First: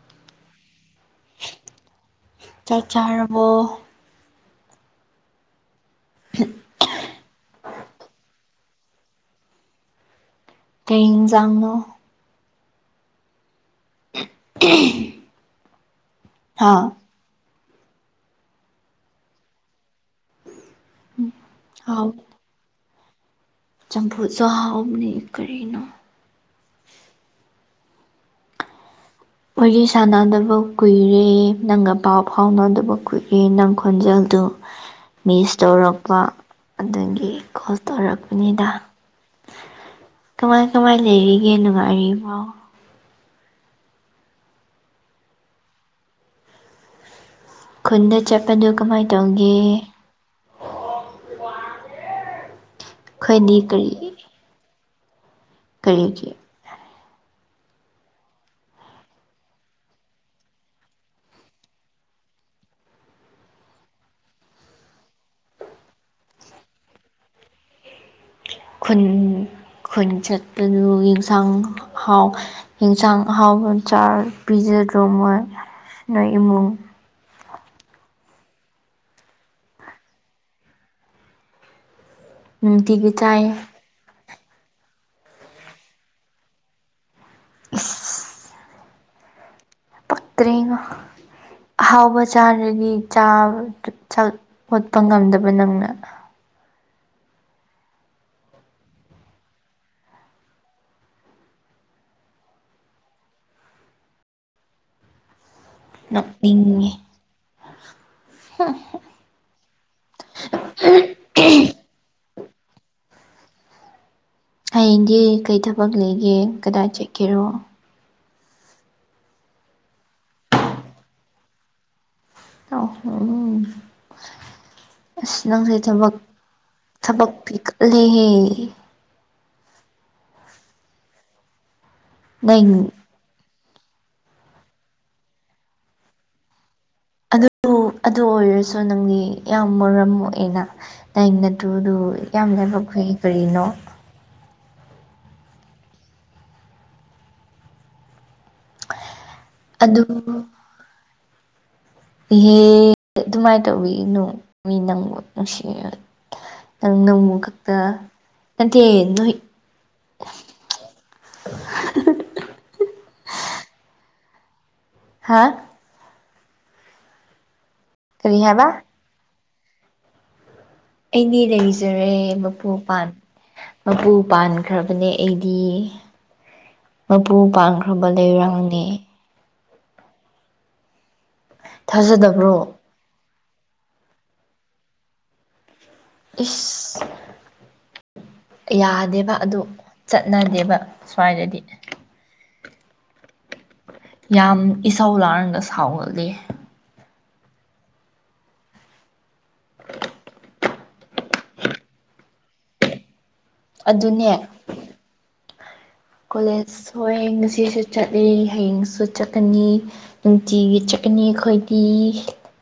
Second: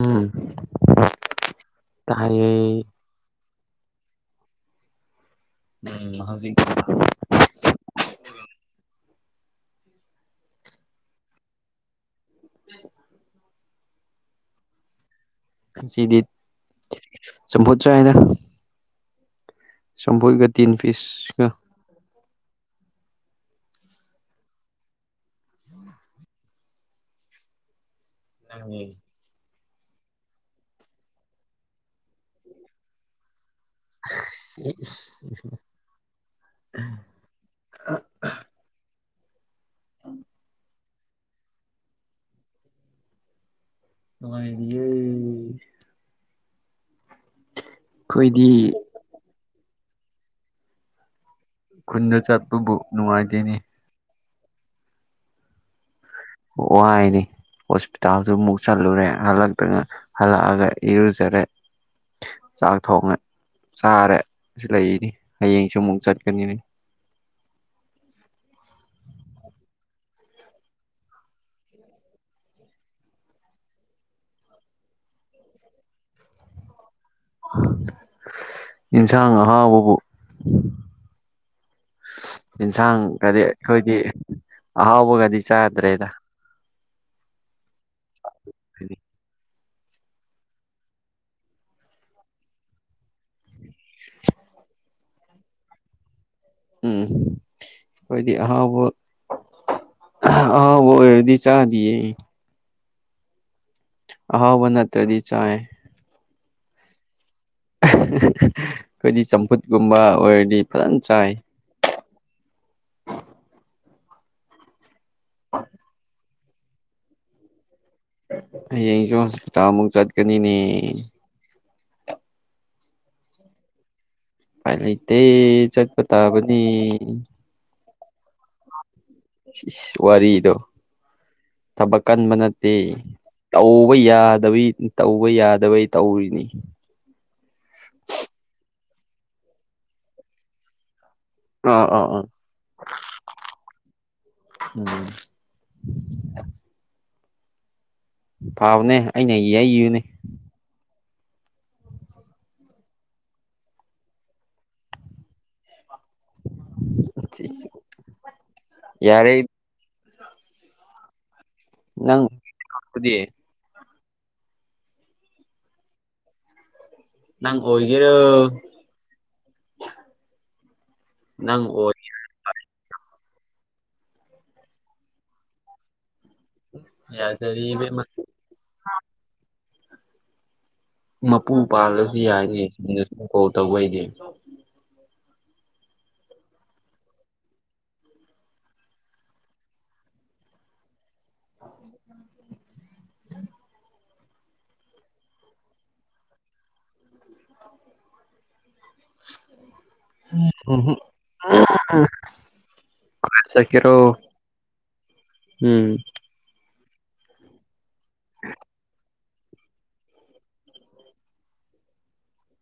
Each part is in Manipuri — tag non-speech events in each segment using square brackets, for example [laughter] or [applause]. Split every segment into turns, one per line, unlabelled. ꯎꯝ
ꯆ
ꯇꯥꯏꯌꯦ
ꯆꯥꯔꯔꯕꯣ
ꯎꯝ ꯍꯧ ꯍꯧꯖꯤꯛ
ꯀꯩꯅꯖꯥꯡꯅ
ꯑꯁ
[unintelligible]
ꯁꯤꯗꯤꯠ
ꯍꯥꯥ
ꯆꯥꯝꯐꯨꯠ ꯆꯥꯏꯗ ꯆꯝꯐꯨꯠꯀꯥ ꯇꯤꯟꯐꯤꯁꯀ
ꯑꯥꯎ ꯆꯝꯐꯨꯠꯁꯨ ꯍꯥꯎꯕꯅꯤ ꯀꯔꯤꯅꯣ
ꯃꯅꯤ
ꯋꯥꯔꯤ ꯁꯥꯟꯅꯗꯕ ꯀꯨꯏꯔꯦ ꯅꯪꯒ ꯄꯥꯎ ꯐꯥꯎꯅꯗꯕ ꯀꯨꯏꯔꯦ ꯅꯪ ꯈꯣꯟꯖꯦꯜꯗꯨ ꯃꯤꯁ ꯇꯧꯔꯛꯄ ꯑꯗꯨꯗꯒꯤ ꯀꯣꯜ ꯇꯧꯔꯛꯄꯅꯤꯗ ꯀꯃꯥꯏ ꯀꯃꯥꯏ ꯂꯩꯔꯤꯒꯦ ꯅꯨꯡꯉꯥꯏꯔꯤꯕꯣ
ꯅꯨꯉꯥꯏꯔꯤꯌꯦ
ꯈꯨꯟꯗ ꯆꯠꯄꯗꯨ ꯀꯃꯥꯏꯅ ꯇꯧꯒꯦ
ꯈꯨꯟꯗ ꯆꯠꯄꯕꯨ ꯅꯨꯡꯉꯥꯏꯇꯦꯅꯦ
ꯀꯩꯒꯤ ꯀꯩꯒꯤ
ꯋꯥꯏꯗꯤ ꯍꯣꯁꯄꯤꯇꯥꯜꯁꯨ ꯑꯃꯨꯛ ꯆꯠꯂꯨꯔꯦ ꯍꯜꯂꯛꯇꯅ ꯍꯜꯂꯛꯑꯒ ꯏꯔꯨꯖꯔꯦ ꯆꯥꯛ ꯊꯣꯡꯉꯦ ꯆꯥꯔꯦ ꯂꯩꯔꯤ ꯍꯌꯦꯡꯁꯨ ꯑꯃꯨꯛ ꯆꯠꯀꯅꯤ
ꯈꯨꯟ ꯈꯨꯟ ꯆꯠꯄꯗꯨ ꯏꯟꯁꯥꯡ ꯍꯥꯎ ꯌꯦꯟꯁꯥꯡ ꯑꯍꯥꯎꯕ ꯆꯥꯔ ꯄꯤꯖꯗ꯭ꯔꯣ ꯃꯣꯏ ꯅꯣꯏ ꯏꯃꯨꯡ
ꯏꯟꯁꯥꯡ ꯑꯍꯥꯎꯕꯕꯨ
[inaudible]
ꯌꯦꯟꯁꯥꯡꯒꯗꯤ
ꯆꯥꯏꯌꯦ
ꯑꯩꯈꯣꯏꯗꯤ ꯑꯍꯥꯎꯕꯒꯗꯤ ꯆꯥꯗ꯭ꯔꯦꯗ
[unintelligible]
[unintelligible]
ꯇ꯭ꯔꯤꯅꯣ ꯑꯍꯥꯎꯕ ꯆꯥꯔꯅꯤ ꯆꯥꯕ ꯈꯣꯠ ꯄ ꯉꯝꯗꯕ ꯅꯪꯅ
ꯎꯝ ꯑꯩꯈꯣꯏꯗꯤ ꯑꯍꯥꯎꯕ ꯑꯍꯥꯎꯕꯥ ꯑꯣꯏꯔꯗꯤ ꯆꯥꯗꯤꯌꯦ ꯑꯍꯥꯎꯕ ꯅꯠꯇ꯭ꯔꯗꯤ ꯆꯥꯏ
ꯅꯣꯛꯅꯤꯡꯉꯦ
ꯑꯩꯈꯣꯏꯗꯤ ꯆꯝꯐꯨꯠꯀꯨꯝꯕ ꯑꯣꯏꯔꯗꯤ ꯐꯖꯅ ꯆꯥꯏ
ꯍꯌꯦꯡꯗꯤ ꯀꯩ ꯊꯕꯛ ꯂꯩꯒꯦ ꯀꯗꯥꯏ ꯆꯠꯀꯦꯔꯣ
ꯍꯌꯦꯡꯁꯨ ꯍꯣꯁꯄꯤꯇꯥꯜ ꯑꯃꯨꯛ ꯆꯠꯀꯅꯤꯅꯦ
[unintelligible]
ꯎꯄꯥꯏ ꯂꯩꯇꯦ
ꯑꯁ ꯅꯪꯁꯩ
ꯆꯠꯄ
ꯊꯕꯛ
ꯇꯥꯕꯅꯤ
ꯊꯕꯛꯇꯤ ꯀꯜꯂꯤꯍꯦ
ꯏꯁ ꯏꯁ ꯋꯥꯔꯤꯗꯣ ꯊꯕꯛ ꯀꯟꯕ ꯅꯠꯇꯦ
ꯅꯪ
ꯇꯧꯕ ꯌꯥꯗꯕꯩ ꯇꯧꯕ ꯌꯥꯗꯕꯩ ꯇꯧꯔꯤꯅꯤ
ꯑꯗꯨ ꯑꯗꯨ ꯑꯣꯏꯔꯁꯨ ꯅꯪꯗꯤ ꯌꯥꯝ ꯃꯔꯝ ꯃꯣꯛꯑꯦꯅ ꯅꯪ
ꯑꯥ
ꯅꯇꯨꯗꯨ
ꯑꯥ ꯑꯥ
ꯌꯥꯝ ꯂꯥꯏꯕꯛ ꯐꯩ ꯀꯔꯤꯅꯣ
ꯎꯝ ꯐꯥꯕꯅꯦ ꯑꯩꯅ ꯌꯩꯕꯅꯦ
ꯑꯗꯨ ꯏꯍꯦ ꯑꯗꯨꯃꯥꯏꯅ ꯇꯧꯕꯤꯒꯅꯣꯃꯤ ꯅꯪꯕꯨ ꯅꯨꯡꯁꯤ ꯅꯪ ꯅꯣꯡꯃ ꯈꯛꯇ ꯅꯠꯇꯦ ꯅꯣꯏ
ꯌꯥꯔꯦ ꯅꯪ ꯑꯣꯏꯊꯣꯛꯄꯗꯤ
ꯍꯥ
ꯅꯪ ꯑꯣꯏꯒꯔꯣ
ꯀꯔꯤ ꯍꯥꯏꯕ ꯑꯩꯗꯤ
ꯅꯪ ꯑꯣꯏ
ꯂꯩꯖꯔꯦ ꯃꯄꯨ ꯥꯄꯥꯟ ꯃꯄꯨ ꯄꯥꯟꯈ꯭ꯔꯕꯅꯦ ꯑꯩꯗꯤ ꯃꯄꯨ
ꯌꯥꯖꯔꯤ ꯏꯕꯦꯝꯃ
ꯄꯥꯟꯈ꯭ꯔꯕ ꯂꯩꯔꯥꯡꯅꯤ
ꯃꯄꯨ ꯄꯥꯜꯂꯁꯨ
ꯊꯥꯖꯗꯕ꯭ꯔꯣ
ꯌꯥꯏꯅꯤ ꯆꯨꯝꯅ ꯁꯨꯝ ꯀꯣꯜ ꯇꯧꯕꯩꯗꯤ
ꯏꯁ ꯌꯥꯗꯦꯕ ꯑꯗꯨ ꯆꯠꯅꯗꯦꯕ ꯁ꯭ꯋꯥꯏꯗꯗꯤ
ꯎꯝ
ꯌꯥꯝ ꯏꯁꯆꯧ ꯂꯥꯡꯔꯒ ꯁꯥꯎꯒꯜꯂꯤ
[unintelligible] ꯆꯀꯤꯔꯣ
ꯑꯗꯨꯅꯦ
ꯎꯝ
ꯀꯣꯂꯦꯖ ꯁ ꯉꯁꯤꯁꯨ ꯆꯠꯂꯤ ꯍꯌꯦꯡꯁꯨ ꯆꯠꯀꯅꯤ ꯅꯨꯡꯇꯤꯒꯤ ꯆꯠꯀꯅꯤ ꯈꯣꯏꯗꯤ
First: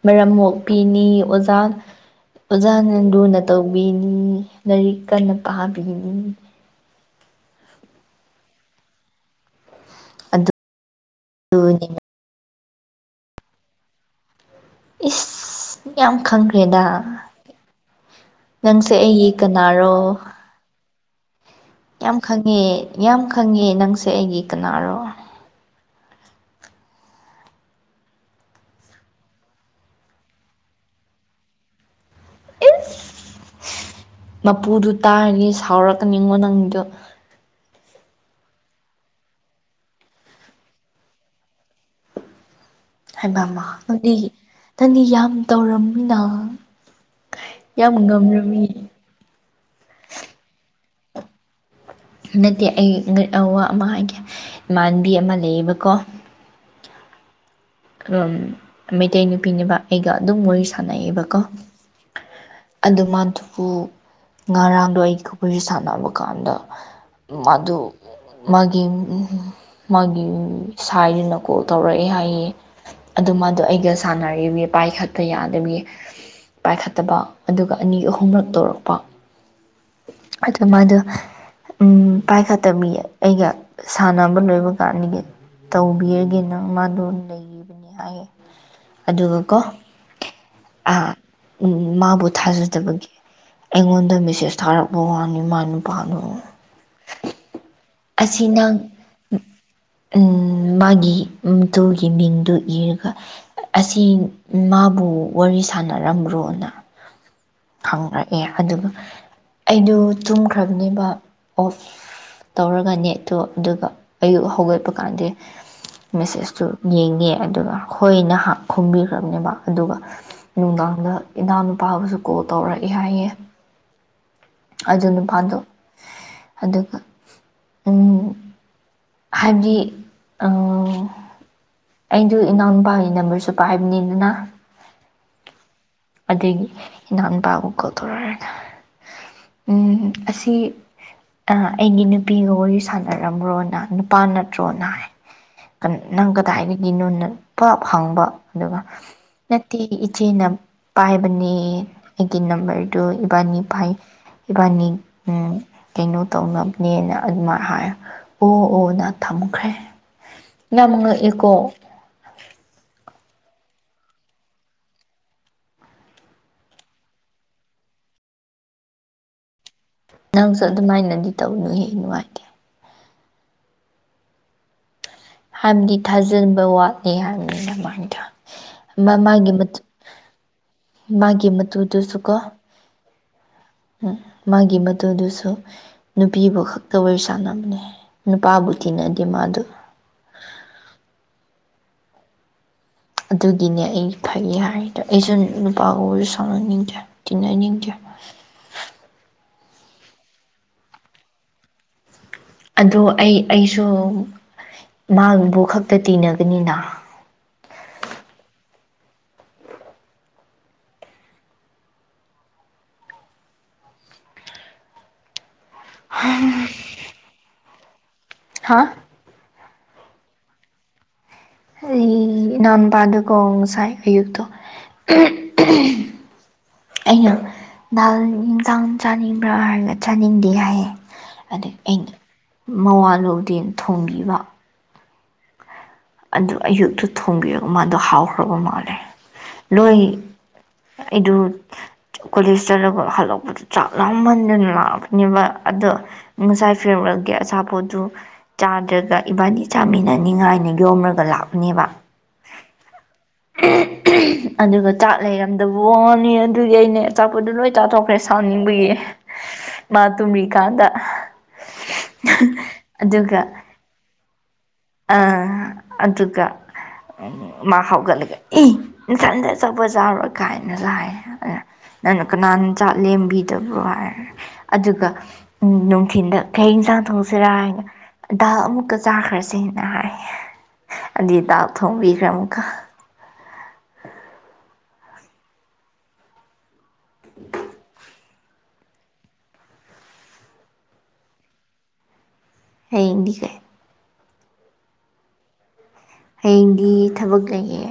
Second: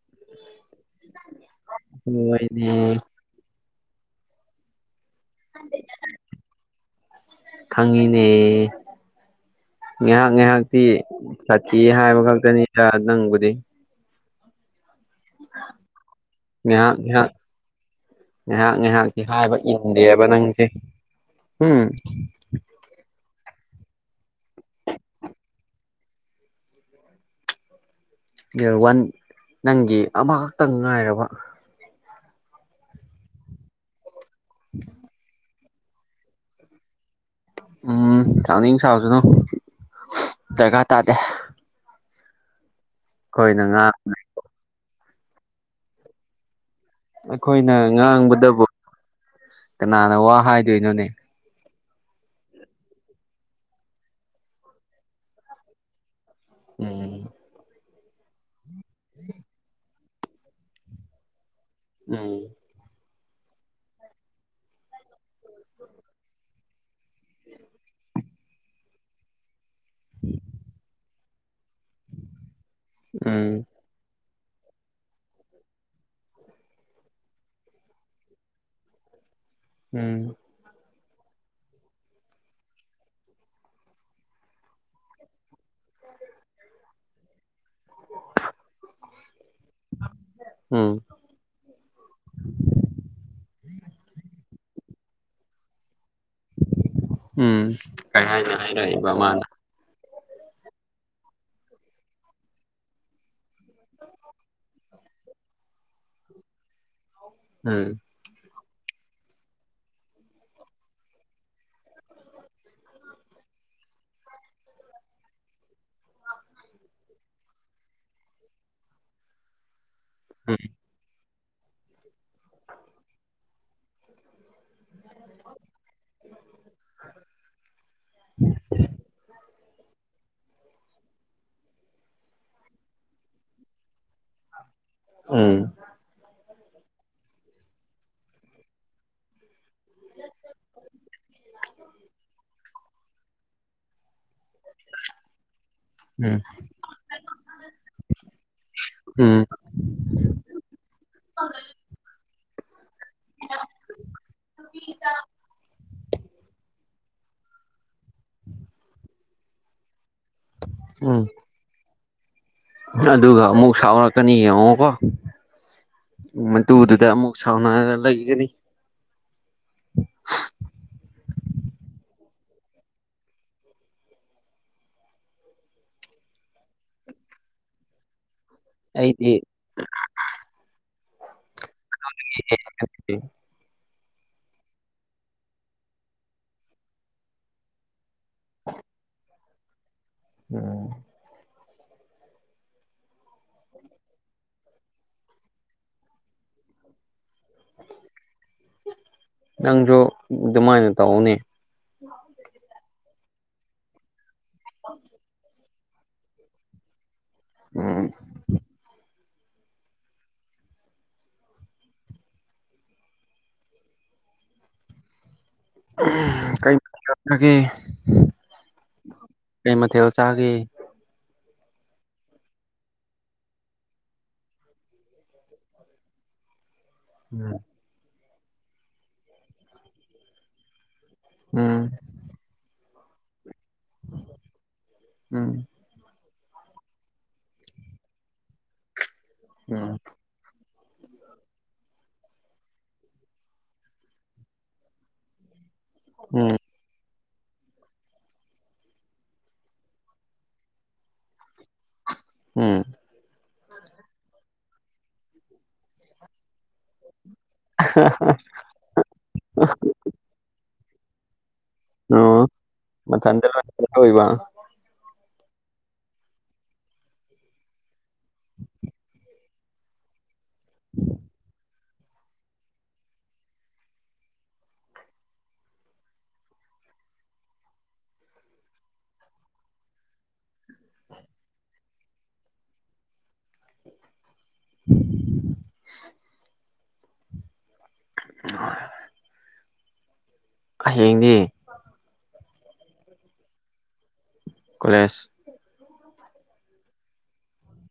ꯃꯔꯛ ꯃꯨꯛ ꯄꯤꯅꯤ ꯑꯣꯖꯥ
ꯍꯣꯏꯅꯦ
ꯑꯣꯖꯥꯅ ꯂꯨꯅ ꯇꯧꯕꯤꯅꯤ ꯂꯥꯏꯔꯤꯛ ꯀꯟꯅ ꯥꯕꯤꯅꯤ
ꯈꯪꯉꯤꯅꯦ ꯉꯥꯏꯍꯥꯛ ꯉꯥꯏꯍꯥꯛꯇꯤ ꯁꯇꯤ
ꯑꯗꯨꯅꯦ
ꯍꯥꯏꯕ ꯈꯛꯇꯅꯤꯗ ꯅꯪꯕꯨꯗꯤ
ꯏꯁ ꯌꯥꯝ ꯈꯪꯈ꯭ꯔꯦꯗ
ꯉꯥꯏꯍꯥꯛ ꯉꯥꯏꯍꯥꯛ ꯉꯥꯏꯍꯥꯛ
ꯅꯪꯁꯦ
ꯉꯥꯏꯍꯥꯛꯇꯤ
ꯑꯩꯒꯤ
ꯍꯥꯏꯕ
ꯀꯅꯥꯔꯣ
ꯏꯟꯗꯦꯕ ꯅꯪꯁꯦ ꯎꯝ
ꯌꯥꯝ ꯈꯪꯉꯦ ꯌꯥꯝ ꯈꯪꯉꯦ ꯅꯪꯁꯦ ꯑꯩꯒꯤ ꯀꯅꯥꯔꯣ
ꯔ ꯋꯥꯟ ꯅꯪꯒꯤ ꯑꯃꯈꯛꯇꯪ ꯉꯥꯏꯔꯕ
ꯃꯄꯨꯗꯨ ꯇꯥꯔꯅꯤ ꯁꯥꯎꯔꯛꯀꯅꯤꯉꯣ ꯅꯪꯗꯣ
ꯎꯝ ꯆꯅꯤꯡ ꯁꯥꯎꯁꯨꯅꯨ ꯗꯔꯀꯥꯔ ꯇꯥꯗꯦ
ꯍꯥꯏꯕ
ꯑꯩꯈꯣꯏꯅ
ꯑꯃ
ꯉꯥꯡ
ꯑꯗꯨꯗꯤ ꯅꯗꯤ ꯌꯥꯝ ꯇꯧꯔꯝꯃꯤꯅ
ꯑꯩꯈꯣꯏꯅ
ꯌꯥꯝ
ꯉꯥꯡꯕꯗꯕꯨ
ꯉꯝꯔꯝꯃꯤ
ꯀꯅꯥꯅ ꯋꯥ ꯍꯥꯏꯗꯣꯏꯅꯣꯅꯦ
ꯅꯠꯇꯦ ꯑꯩ ꯑꯋꯥ ꯑꯃ ꯑꯩꯒꯤ ꯏꯃꯥꯟꯥꯟꯕꯤ ꯑꯃ ꯂꯩꯌꯦꯕꯀꯣ
ꯎꯝ
ꯃꯩꯇꯩ ꯅꯨꯄꯤꯅꯦꯕ ꯑꯩꯒ ꯑꯗꯨꯝ ꯋꯥꯔꯤ ꯁꯥꯟꯅꯩꯑꯕꯀꯣ
ꯎꯝ
ꯑꯗꯨ ꯃꯥꯗꯨꯕꯨ ꯉꯔꯥꯡꯗꯣ ꯑꯩ ꯀꯕꯨꯏꯁꯦ ꯁꯥꯟꯅꯕ ꯀꯥꯟꯗ ꯑꯗꯨ ꯃꯥꯒꯤ ꯃꯥꯒꯤ ꯁꯥꯏꯗꯨꯅ ꯀꯣꯜ ꯇꯧꯔꯛꯑꯦ ꯍꯥꯏꯌꯦ ꯑꯗ
ꯎꯝ
ꯃꯥꯗꯣ ꯑꯩꯒ ꯁꯥꯟꯅꯔꯤꯕ ꯄꯥꯏ ꯈꯛꯇ ꯌꯥꯗꯕꯤ ꯄꯥꯏꯈꯠꯇꯕ ꯑꯗꯨꯒ ꯑꯅꯤ ꯑꯍꯨꯝꯔꯛ ꯇꯧꯔꯛꯄ
ꯎꯝ
ꯑꯗꯨ ꯃꯥꯗꯨ ꯎꯝ ꯄꯥꯏꯈꯠꯇꯕꯤꯌꯦ ꯑꯩꯒ ꯁꯥꯟꯅꯕ ꯂꯣꯏꯕ ꯀꯥꯟꯅꯤꯒꯤ ꯇꯧꯕꯤꯔꯒꯦ ꯅꯪ ꯃꯥꯗꯣ ꯂꯩꯔꯤꯕꯅꯤ ꯍꯥꯏ ꯑꯗꯨꯒꯀꯣ
ꯎꯝ
ꯑ ꯎꯝ ꯃꯥꯕꯨ ꯊꯥꯖꯗꯕꯒꯤ ꯑꯩꯉꯣꯟꯗ ꯃꯤꯦꯁꯦꯁ ꯊꯥꯔꯛꯄ ꯋꯥꯅꯤ ꯃꯥ ꯅꯨꯄꯥꯗꯣ
ꯎꯝ
ꯑꯁꯤ ꯅꯪ ꯃꯥꯒꯤ ꯇꯨꯒꯤ ꯃꯤꯡꯗꯨ ꯏꯔꯒ ꯑꯁꯤ ꯃꯥꯕꯨ ꯋꯥꯔꯤ ꯁꯥꯟꯅꯔꯝꯕ꯭ꯔꯣꯅ
ꯎꯝ
ꯍꯪꯉꯔꯛꯑꯦ ꯑꯗꯨꯒ ꯑꯩꯗꯨꯣ ꯇꯨꯝꯈ꯭ꯔꯕꯅꯦꯕ ꯑꯣꯐ ꯇꯧꯔꯒ ꯅꯦꯠꯇꯣ ꯑꯗꯨꯒ ꯑꯌꯨꯛ ꯍꯧꯒꯠꯄ ꯀꯥꯟꯗ ꯃꯦꯁꯦꯁꯇꯨ ꯌꯦꯡꯉꯦ ꯑꯗꯨꯒ ꯍꯣꯏ ꯅꯍꯥꯛ ꯈꯨꯝꯕꯤꯈ꯭ꯔꯕꯅꯦꯕ ꯑꯗꯨꯒ
ꯎꯝ
ꯅꯨꯡꯗꯥꯡꯗ ꯏꯅꯥꯎ ꯅꯨꯨꯄꯥꯕꯨꯁꯨ ꯀꯣꯜ ꯇꯧꯔꯛꯑꯦ ꯍꯥꯏꯌꯦ ꯑꯗꯨ ꯅꯨꯄꯥꯗꯣ ꯑꯗꯨꯒ ꯎ ꯍꯥꯏꯕꯗꯤ ꯑꯩꯗꯨ ꯏꯅꯥꯎꯅꯨꯄꯥꯒꯤ ꯅꯝꯕꯔꯁꯨ ꯄꯥꯏꯕꯅꯤꯗꯅ
ꯎꯝ
ꯑꯗꯨꯗꯒꯤ ꯏꯅꯥꯎꯄꯥꯕꯨ ꯀꯧꯊꯣꯔꯛꯔꯅ ꯑꯁꯤ ꯑꯩꯒꯤ ꯅꯨꯄꯤꯒ ꯋꯥꯔꯤ ꯁꯥꯟꯅꯔꯝ꯭ꯔꯣꯅ ꯅꯨꯄꯥꯅ ꯖꯣꯅꯥꯏ ꯅꯪ
ꯎꯝ
ꯀꯗꯥꯏꯗꯒꯤ ꯅꯣꯟ ꯄꯞ ꯍꯪꯕ ꯗꯨꯒ
ꯎꯝ
ꯑꯩꯒꯤ ꯏꯆꯦꯅ ꯄꯥꯏꯕꯅꯦ ꯑꯩꯒꯤ ꯅꯝꯕꯔꯗꯨ ꯏꯕꯥꯅꯤ ꯄꯥꯏ ꯏꯕꯥꯅꯤ ꯀꯩꯅꯣ ꯇꯧꯅꯕꯅꯦꯅ ꯑꯗꯨꯃꯥꯏꯅ ꯍꯥꯏ ꯑꯣ ꯑꯣ ꯅ ꯊꯝꯈ꯭ꯔꯦ ꯌꯥꯝ
ꯎꯝ
ꯉꯛꯑꯦꯀꯣ
ꯑꯗꯨꯒ ꯑꯃꯨꯛ ꯁꯥꯎꯔꯛꯀꯅꯤ ꯌꯦꯡꯉꯣꯀꯣ ꯃꯇꯨꯗꯨꯗ ꯑꯃꯨꯛ ꯁꯥꯎꯅꯔ ꯂꯩꯒꯅꯤ
ꯅꯪꯁꯨ ꯑꯗꯨꯃꯥꯏꯅꯗꯤ ꯇꯧꯅꯨ ꯍꯦ ꯅꯨꯡꯉꯥꯏꯇꯦ ꯍꯥꯏꯕꯗꯤ ꯊꯥꯖꯤꯟꯕ ꯋꯥꯠꯂꯤ ꯍꯥꯏꯕꯅꯤ ꯃꯃꯥꯏꯗ ꯃ
ꯑꯩꯗꯤ
ꯃꯥꯒꯤ ꯃꯥꯒꯤ ꯃꯇꯨꯗꯨꯁꯨ ꯀꯣ ꯎ ꯃꯥꯒꯤ ꯃꯇꯨꯗꯨꯁꯨ ꯅꯨꯄꯤꯕꯨ ꯈꯛꯇ ꯋꯥꯔꯤ ꯁꯥꯟꯅꯕꯅꯦ ꯅꯨꯄꯥꯕꯨ ꯇꯤꯟꯅꯗꯦ ꯃꯥꯗꯣ
ꯎꯝ
ꯑꯗꯨꯒꯤꯅꯦ ꯑꯩ ꯐꯩ ꯍꯥꯏꯗꯣ ꯑꯩꯁꯨ ꯅꯨꯄꯥꯒꯁꯨ ꯁꯥꯎꯅꯅꯤꯡꯗꯦ ꯇꯤꯟꯅꯅꯤꯡꯗꯔꯦ
ꯅꯪꯗꯨ ꯑꯗꯨꯃꯥꯏꯅ ꯇꯧꯅꯦ [inaudible]
ꯑꯗꯣ ꯑꯩ ꯑꯩꯁꯨ ꯃꯥꯕꯨ ꯈꯛꯇ ꯇꯤꯟꯅꯒꯅꯤꯅ
ꯎꯝ
ꯍꯨꯝꯝ
ꯑꯗꯒꯤ
ꯍꯥꯥ
ꯀꯩ ꯃꯊꯦꯜ ꯆꯥꯒꯦ
ꯑꯩ ꯏꯅꯥꯎꯅꯨꯄꯥꯗꯨꯀꯣ ꯉꯁꯥꯏ ꯑꯌꯨꯛꯇꯣ ꯑꯩꯅ
ꯎꯝ
ꯗꯥꯜ ꯌꯦꯟꯁꯥꯡ ꯆꯥꯅꯤꯡꯕ꯭ꯔꯥ ꯍꯥꯏꯔꯒ ꯆꯥꯅꯤꯡꯗꯦ ꯍꯥꯏꯌꯦ ꯑꯗꯩ
ꯎꯝ
ꯑꯩꯅ ꯃꯋꯥ ꯂꯧꯗꯦꯅ ꯊꯣꯡꯕꯤꯕ
ꯎꯝ
ꯑꯗꯨ ꯑꯌꯨꯛꯇꯨ ꯊꯣꯡꯕꯤꯔꯒ ꯃꯥꯗꯣ ꯍꯥꯎꯈ꯭ꯔꯕ ꯃꯥꯜꯂꯦ
ꯎꯝ
ꯂꯣꯏ ꯑꯩꯗꯨ ꯀꯣꯂꯦꯖ ꯆꯠꯂꯒ ꯍꯜꯂꯛꯄꯗ ꯆꯥꯛ ꯂꯥꯝꯃꯟꯗꯅ ꯂꯥꯛꯑꯕꯅꯦꯕ ꯑꯗꯣ
ꯎꯝ
ꯉꯁꯥꯏ ꯐꯤꯔꯋꯦꯜꯒꯤ ꯑꯆꯥꯄꯣꯠꯇ ꯆꯥꯗ꯭ꯔꯒ ꯏꯕꯥꯅꯤ ꯆꯥꯃꯤꯟꯅꯅꯤꯡꯉꯥꯏꯅꯤ ꯌꯣꯝꯔꯒ ꯂꯥꯛꯄꯅꯦꯕ
ꯎꯝ
ꯑꯗꯨꯒ ꯆꯥꯛ ꯂꯩꯔꯝꯗꯕ ꯋꯥꯅꯤ ꯑꯗꯨꯗꯤ ꯑꯩꯅꯦ ꯑꯆꯥꯄꯣꯠꯇꯣ ꯂꯣꯏ ꯆꯥꯊꯣꯛꯈ꯭ꯔꯦ ꯁꯥꯎꯅꯤꯡꯕꯒꯤ ꯃꯥ ꯇꯨꯝꯔꯤꯀꯥꯟꯗ ꯑꯗꯨꯒ
ꯀꯩꯗꯧꯏꯕ
ꯑ ꯑꯗꯨꯒ ꯃꯥ ꯍꯧꯒꯠꯂꯒ ꯏ ꯅꯊꯟꯗ ꯑꯆꯥꯄꯣꯠ ꯆꯥꯕ ꯀꯥꯏꯅ ꯍꯥꯏꯌꯦ ꯑꯗꯨꯅ ꯅꯪꯅ ꯀꯅꯥꯅ ꯆꯥꯛꯂꯦꯝꯕꯤꯗꯕ꯭ꯔꯣ ꯍꯥꯏꯔꯦ ꯑꯗꯨꯒ ꯅꯨꯡꯊꯤꯟꯗ ꯀꯩ ꯌꯦꯟꯁꯥꯡ ꯊꯣꯡꯁꯤꯔꯥ ꯍꯥꯏꯅ ꯗꯥꯜ ꯑꯃꯨꯛꯀ ꯆꯥꯈ꯭ꯔꯁꯦ ꯍꯥꯏ ꯑꯗꯨꯗꯤ ꯗꯥꯜ ꯊꯣꯡꯕꯤꯈ꯭ꯔꯦ ꯑꯃꯨꯛꯀ
[inaudible] ꯍꯣꯏ ꯍꯌꯦꯡꯗꯤ
ꯍꯌꯦꯡꯗꯤ ꯀꯩ
ꯀꯣꯂꯦꯖ
ꯍꯌꯦꯡꯗꯤ ꯊꯕꯛ ꯂꯩꯌꯦ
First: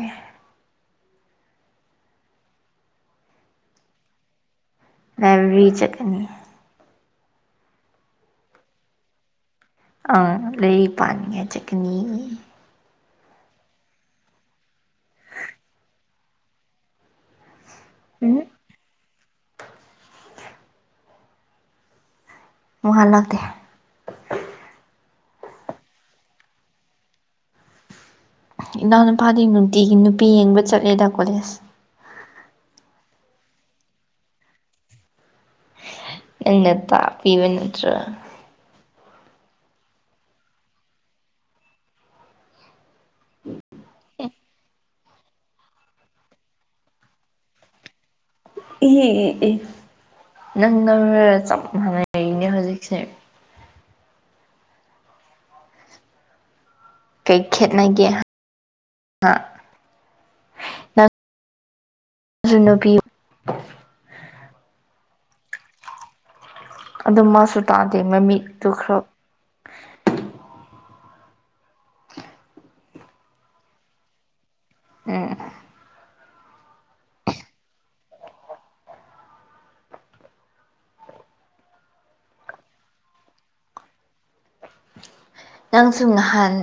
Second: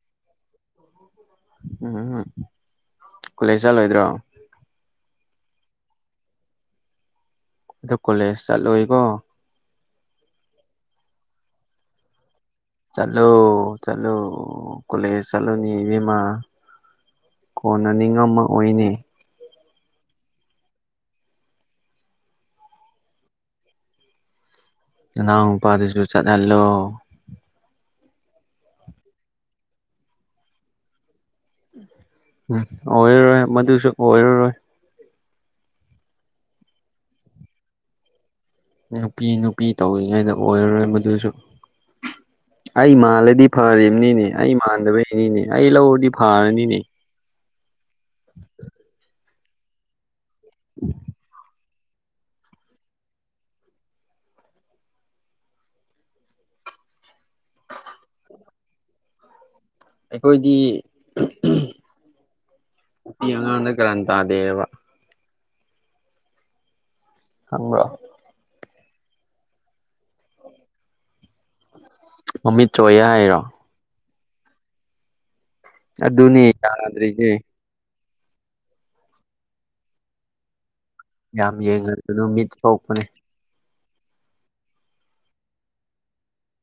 ꯎꯝ ꯀꯣꯂꯦꯖ ꯆꯠꯂꯣꯏꯗ꯭ꯔꯣ
ꯂꯥꯏꯕ꯭ꯔꯦꯔꯤ ꯆꯠꯀꯅꯤ
ꯑꯗꯨ ꯀꯣꯂꯦꯖ ꯆꯠꯂꯣꯏꯀꯣ
ꯑꯪ ꯂꯩꯔꯤꯛ ꯄꯥꯅꯤꯉꯥꯏ ꯆꯠꯀꯅꯤ
ꯆꯠꯂꯣ ꯆꯠꯂꯣ ꯀꯣꯂꯦꯁ ꯆꯠꯂꯣꯅꯤ ꯏꯕꯦꯝꯃ ꯀꯣꯟꯅ
ꯎꯝ
ꯅꯤꯡꯉꯝꯃꯛ ꯑꯣꯏꯅꯦ
ꯃꯋꯥ ꯂꯧꯗꯦ
ꯅꯅꯥꯎ ꯅꯨꯄꯥꯗꯨꯁꯨ ꯆꯠꯍꯜꯂꯣ
ꯏꯅꯥꯎ ꯅꯨꯄꯥꯗꯤ ꯅꯨꯡꯇꯤꯒꯤ ꯅꯨꯄꯤ ꯌꯦꯡꯕ ꯆꯠꯂꯦꯗ ꯀꯣꯂꯦꯖ
ꯎꯝ ꯑꯣꯏꯔꯔꯣꯏ ꯃꯗꯨꯁꯨ ꯑꯣꯏꯔꯔꯣꯏ
ꯅꯪꯅ ꯇꯥꯛꯄꯤꯕ ꯅꯠꯇ꯭ꯔꯥ
ꯅꯨꯄꯤ ꯅꯨꯄꯤ ꯇꯧꯔꯤꯉꯩꯗ ꯑꯣꯏꯔꯔꯣꯏ ꯃꯗꯨꯁꯨ ꯑꯩ ꯃꯥꯜꯂꯗꯤ ꯐꯔꯤꯝꯅꯤꯅꯦ ꯑꯩ ꯃꯥꯟꯗꯕꯩꯅꯤꯅꯦ ꯑꯩ ꯂꯧꯔꯗꯤ ꯐꯔꯅꯤꯅꯦ
[unintelligible] ꯅꯪ ꯂꯧꯔ ꯆꯞ ꯃꯥꯟꯅꯩꯔꯤꯅꯦ ꯍꯧꯖꯤꯛꯁꯦ ꯀꯩ ꯈꯦꯠꯅꯒꯦ ꯍꯥ
ꯑꯩꯈꯣꯏꯗꯤ ꯎꯝ ꯎꯝ
ꯖꯨ ꯅꯨꯄꯤꯌꯨ
ꯅꯨꯄꯤ ꯑꯉꯥꯡꯗ ꯀꯥꯔꯟ ꯇꯥꯗꯦꯕ
ꯑꯗꯨ ꯃꯥꯁꯨ
ꯈꯪꯕ꯭ꯔꯣ
ꯇꯥꯗꯦ ꯃꯃꯤꯠꯇꯨ ꯈꯔ
ꯃꯃꯤꯠ ꯆꯣꯏꯌꯦ ꯍꯥꯏꯔꯣ
ꯎꯝ
ꯑꯗꯨꯅꯤ ꯌꯥꯗ꯭ꯔꯤꯖꯤ ꯌꯥꯝ ꯌꯦꯡꯍꯟꯒꯅꯨ ꯃꯤꯠ ꯁꯣꯛꯄꯅꯦ
ꯅꯪꯁꯨ ꯉꯍꯥꯟ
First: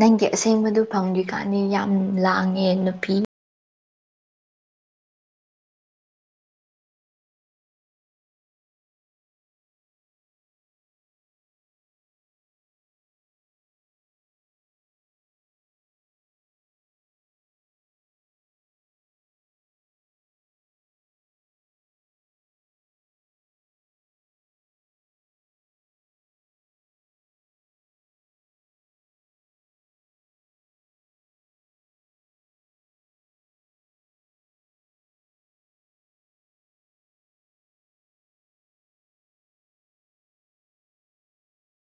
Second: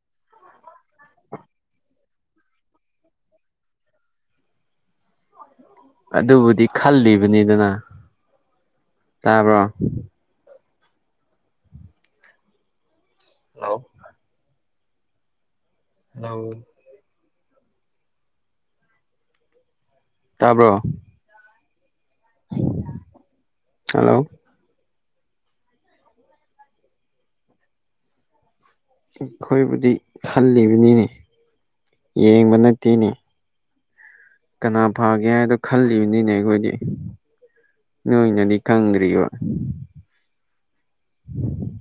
ꯅꯪꯒꯤ ꯑꯁꯦꯡꯕꯗꯨ ꯐꯪꯗ꯭ꯔꯤ ꯀꯥꯟꯗꯤ ꯌꯥꯝ ꯂꯥꯡꯉꯦ ꯅꯨꯄꯤ
ꯑꯗꯨꯕꯨꯗꯤ ꯈꯜꯂꯤꯕꯅꯤꯗꯅ ꯇꯥꯕ꯭ꯔꯣ ꯍꯜꯂꯣ ꯍꯜꯂꯣ ꯇꯥꯕ꯭ꯔꯣ ꯍꯜꯂꯣ ꯑꯈꯣꯏꯕꯨꯗꯤ ꯈꯜꯂꯤꯕꯅꯤꯅꯦ ꯌꯦꯡꯕ ꯅꯠꯇꯦꯅꯦ ꯀꯅꯥ ꯐꯥꯒꯦ ꯍꯥꯏꯗꯣ ꯈꯜꯂꯤꯕꯅꯤꯅꯦ ꯑꯩꯈꯣꯏꯗꯤ ꯅꯣꯏꯅꯗꯤ ꯈꯪꯗ꯭ꯔꯤꯕ
[inaudible]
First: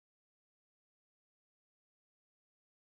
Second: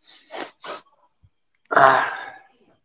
[unintelligible]